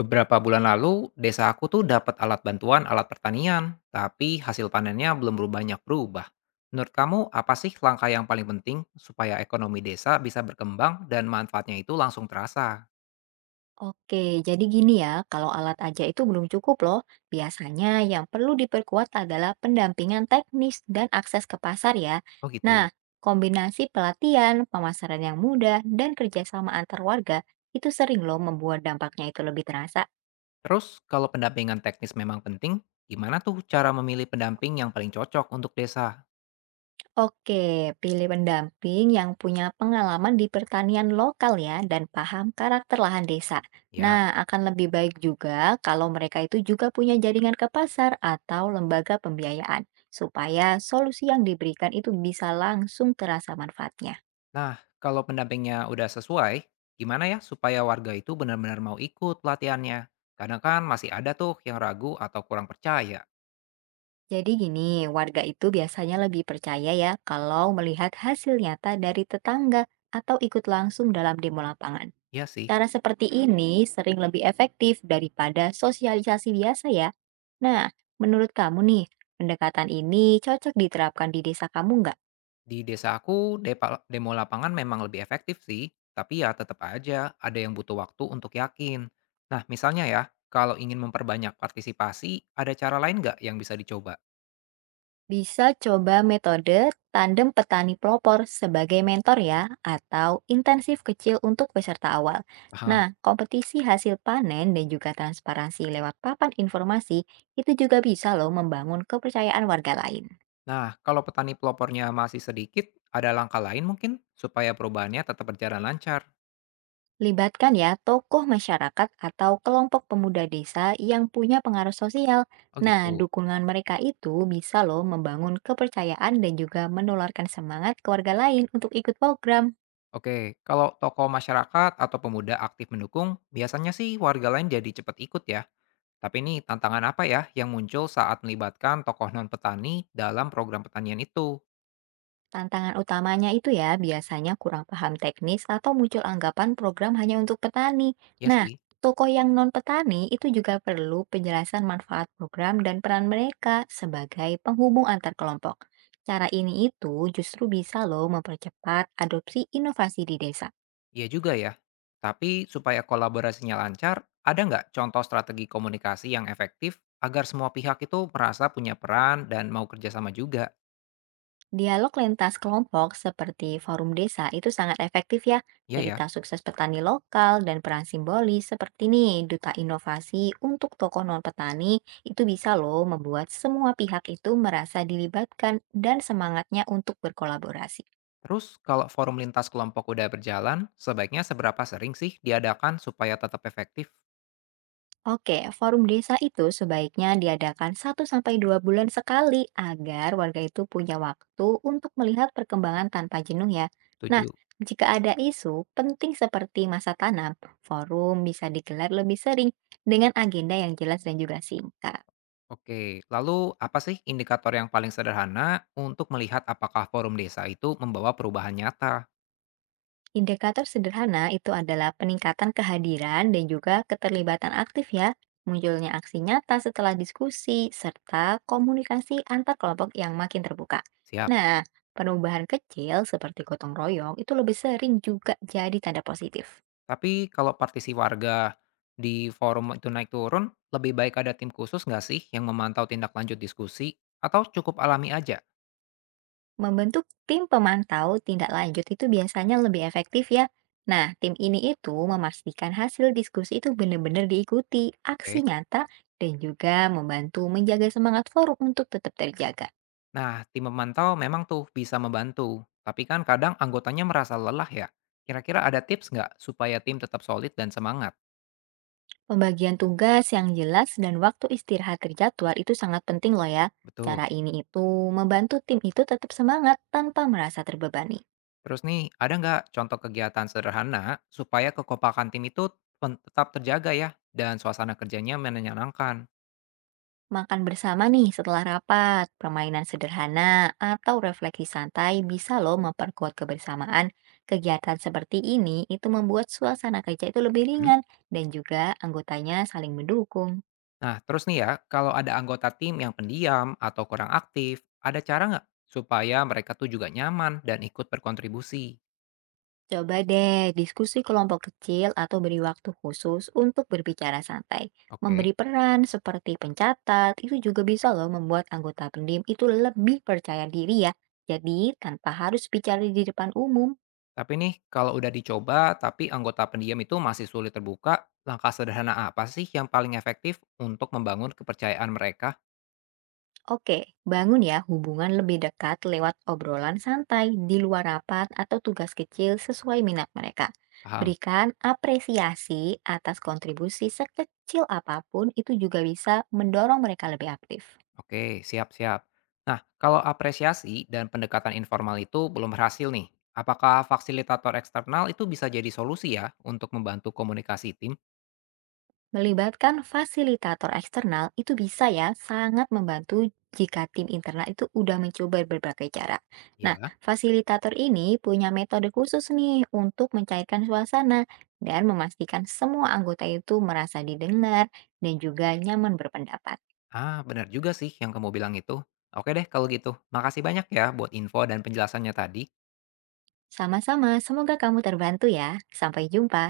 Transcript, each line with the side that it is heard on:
left: Beberapa bulan lalu, desa aku tuh dapat alat bantuan alat pertanian, tapi hasil panennya belum banyak berubah. Menurut kamu, apa sih langkah yang paling penting supaya ekonomi desa bisa berkembang dan manfaatnya itu langsung terasa?
right: Oke, jadi gini ya, kalau alat aja itu belum cukup loh. Biasanya yang perlu diperkuat adalah pendampingan teknis dan akses ke pasar ya.
left: Oh gitu.
right: Nah, kombinasi pelatihan, pemasaran yang mudah, dan kerjasama antar warga itu sering loh membuat dampaknya itu lebih terasa.
left: Terus, kalau pendampingan teknis memang penting, gimana tuh cara memilih pendamping yang paling cocok untuk desa?
right: Oke, pilih pendamping yang punya pengalaman di pertanian lokal ya dan paham karakter lahan desa.
left: Ya.
right: Nah, akan lebih baik juga kalau mereka itu juga punya jaringan ke pasar atau lembaga pembiayaan, supaya solusi yang diberikan itu bisa langsung terasa manfaatnya.
left: Nah, kalau pendampingnya udah sesuai, gimana ya supaya warga itu benar-benar mau ikut pelatihannya? Kadang kan masih ada tuh yang ragu atau kurang percaya.
right: Jadi gini, warga itu biasanya lebih percaya ya kalau melihat hasil nyata dari tetangga atau ikut langsung dalam demo lapangan.
left: Iya sih.
right: Cara seperti ini sering lebih efektif daripada sosialisasi biasa ya. Nah, menurut kamu nih, pendekatan ini cocok diterapkan di desa kamu nggak?
left: Di desa aku, demo lapangan memang lebih efektif sih, tapi ya tetap aja ada yang butuh waktu untuk yakin. Nah, misalnya ya, kalau ingin memperbanyak partisipasi, ada cara lain nggak yang bisa dicoba?
right: Bisa coba metode tandem petani pelopor sebagai mentor ya, atau intensif kecil untuk peserta awal.
left: Paham.
right: Nah, kompetisi hasil panen dan juga transparansi lewat papan informasi itu juga bisa loh membangun kepercayaan warga lain.
left: Nah, kalau petani pelopornya masih sedikit, ada langkah lain mungkin supaya perubahannya tetap berjalan lancar.
right: Libatkan ya tokoh masyarakat atau kelompok pemuda desa yang punya pengaruh sosial.
left: Oh
right: Nah,
left: gitu.
right: dukungan mereka itu bisa loh membangun kepercayaan dan juga menularkan semangat ke warga lain untuk ikut program.
left: Oke, kalau tokoh masyarakat atau pemuda aktif mendukung, biasanya sih warga lain jadi cepat ikut ya. Tapi ini tantangan apa ya yang muncul saat melibatkan tokoh non-petani dalam program pertanian itu?
right: Tantangan utamanya itu ya biasanya kurang paham teknis atau muncul anggapan program hanya untuk petani.
left: Ya
right: Nah,
left: sih,
right: tokoh yang non-petani itu juga perlu penjelasan manfaat program dan peran mereka sebagai penghubung antar kelompok. Cara ini itu justru bisa loh mempercepat adopsi inovasi di desa.
left: iya juga ya. Tapi supaya kolaborasinya lancar, ada nggak contoh strategi komunikasi yang efektif agar semua pihak itu merasa punya peran dan mau kerjasama juga?
right: Dialog lintas kelompok seperti forum desa itu sangat efektif ya.
left: Iya ya.
right: Cerita sukses petani lokal dan peran simbolis seperti nih duta inovasi untuk toko non petani itu bisa loh membuat semua pihak itu merasa dilibatkan dan semangatnya untuk berkolaborasi.
left: Terus kalau forum lintas kelompok udah berjalan, sebaiknya seberapa sering sih diadakan supaya tetap efektif?
right: Oke, forum desa itu sebaiknya diadakan 1 sampai 2 bulan sekali agar warga itu punya waktu untuk melihat perkembangan tanpa jenuh ya. Nah,
left: Tujuh.
right: jika ada isu penting seperti masa tanam, forum bisa digelar lebih sering dengan agenda yang jelas dan juga singkat.
left: Oke, lalu apa sih indikator yang paling sederhana untuk melihat apakah forum desa itu membawa perubahan nyata?
right: Indikator sederhana itu adalah peningkatan kehadiran dan juga keterlibatan aktif ya, munculnya aksi nyata setelah diskusi, serta komunikasi antar kelompok yang makin terbuka.
left: Siap.
right: Nah, perubahan kecil seperti gotong royong itu lebih sering juga jadi tanda positif.
left: Tapi kalau partisi warga di forum itu naik turun, lebih baik ada tim khusus nggak sih yang memantau tindak lanjut diskusi? Atau cukup alami aja?
right: Membentuk tim pemantau tindak lanjut itu biasanya lebih efektif ya. Nah, tim ini itu memastikan hasil diskusi itu benar-benar diikuti, aksi
left: Oke.
right: nyata, dan juga membantu menjaga semangat forum untuk tetap terjaga.
left: Nah, tim memantau memang tuh bisa membantu. Tapi kan kadang anggotanya merasa lelah ya. Kira-kira ada tips nggak supaya tim tetap solid dan semangat?
right: Pembagian tugas yang jelas dan waktu istirahat terjadwal itu sangat penting loh ya.
left: Betul.
right: Cara ini itu membantu tim itu tetap semangat tanpa merasa terbebani.
left: Terus nih, ada nggak contoh kegiatan sederhana supaya kekompakan tim itu tetap terjaga ya dan suasana kerjanya menyenangkan?
right: Makan bersama nih setelah rapat, permainan sederhana, atau refleksi santai bisa loh memperkuat kebersamaan. Kegiatan seperti ini itu membuat suasana kerja itu lebih
left: Hmm?
right: ringan dan juga anggotanya saling mendukung.
left: Nah, terus nih ya, kalau ada anggota tim yang pendiam atau kurang aktif, ada cara nggak supaya mereka tuh juga nyaman dan ikut berkontribusi?
right: Coba deh diskusi kelompok kecil atau beri waktu khusus untuk berbicara santai.
left: Oke.
right: Memberi peran seperti pencatat itu juga bisa loh membuat anggota pendiam itu lebih percaya diri ya. Jadi tanpa harus bicara di depan umum.
left: Tapi nih, kalau udah dicoba tapi anggota pendiam itu masih sulit terbuka, langkah sederhana apa sih yang paling efektif untuk membangun kepercayaan mereka?
right: Oke, bangun ya hubungan lebih dekat lewat obrolan santai di luar rapat atau tugas kecil sesuai minat mereka.
left: Paham?
right: Berikan apresiasi atas kontribusi sekecil apapun itu juga bisa mendorong mereka lebih aktif.
left: Oke, siap-siap. Kalau apresiasi dan pendekatan informal itu belum berhasil nih, apakah fasilitator eksternal itu bisa jadi solusi ya untuk membantu komunikasi tim?
right: Melibatkan fasilitator eksternal itu bisa ya sangat membantu jika tim internal itu udah mencoba berbagai cara. Nah,
left: Ya.
right: fasilitator ini punya metode khusus nih untuk mencairkan suasana dan memastikan semua anggota itu merasa didengar dan juga nyaman berpendapat.
left: Ah, benar juga sih yang kamu bilang itu. Oke deh kalau gitu. Makasih banyak ya buat info dan penjelasannya tadi.
right: Sama-sama, semoga kamu terbantu ya. Sampai jumpa.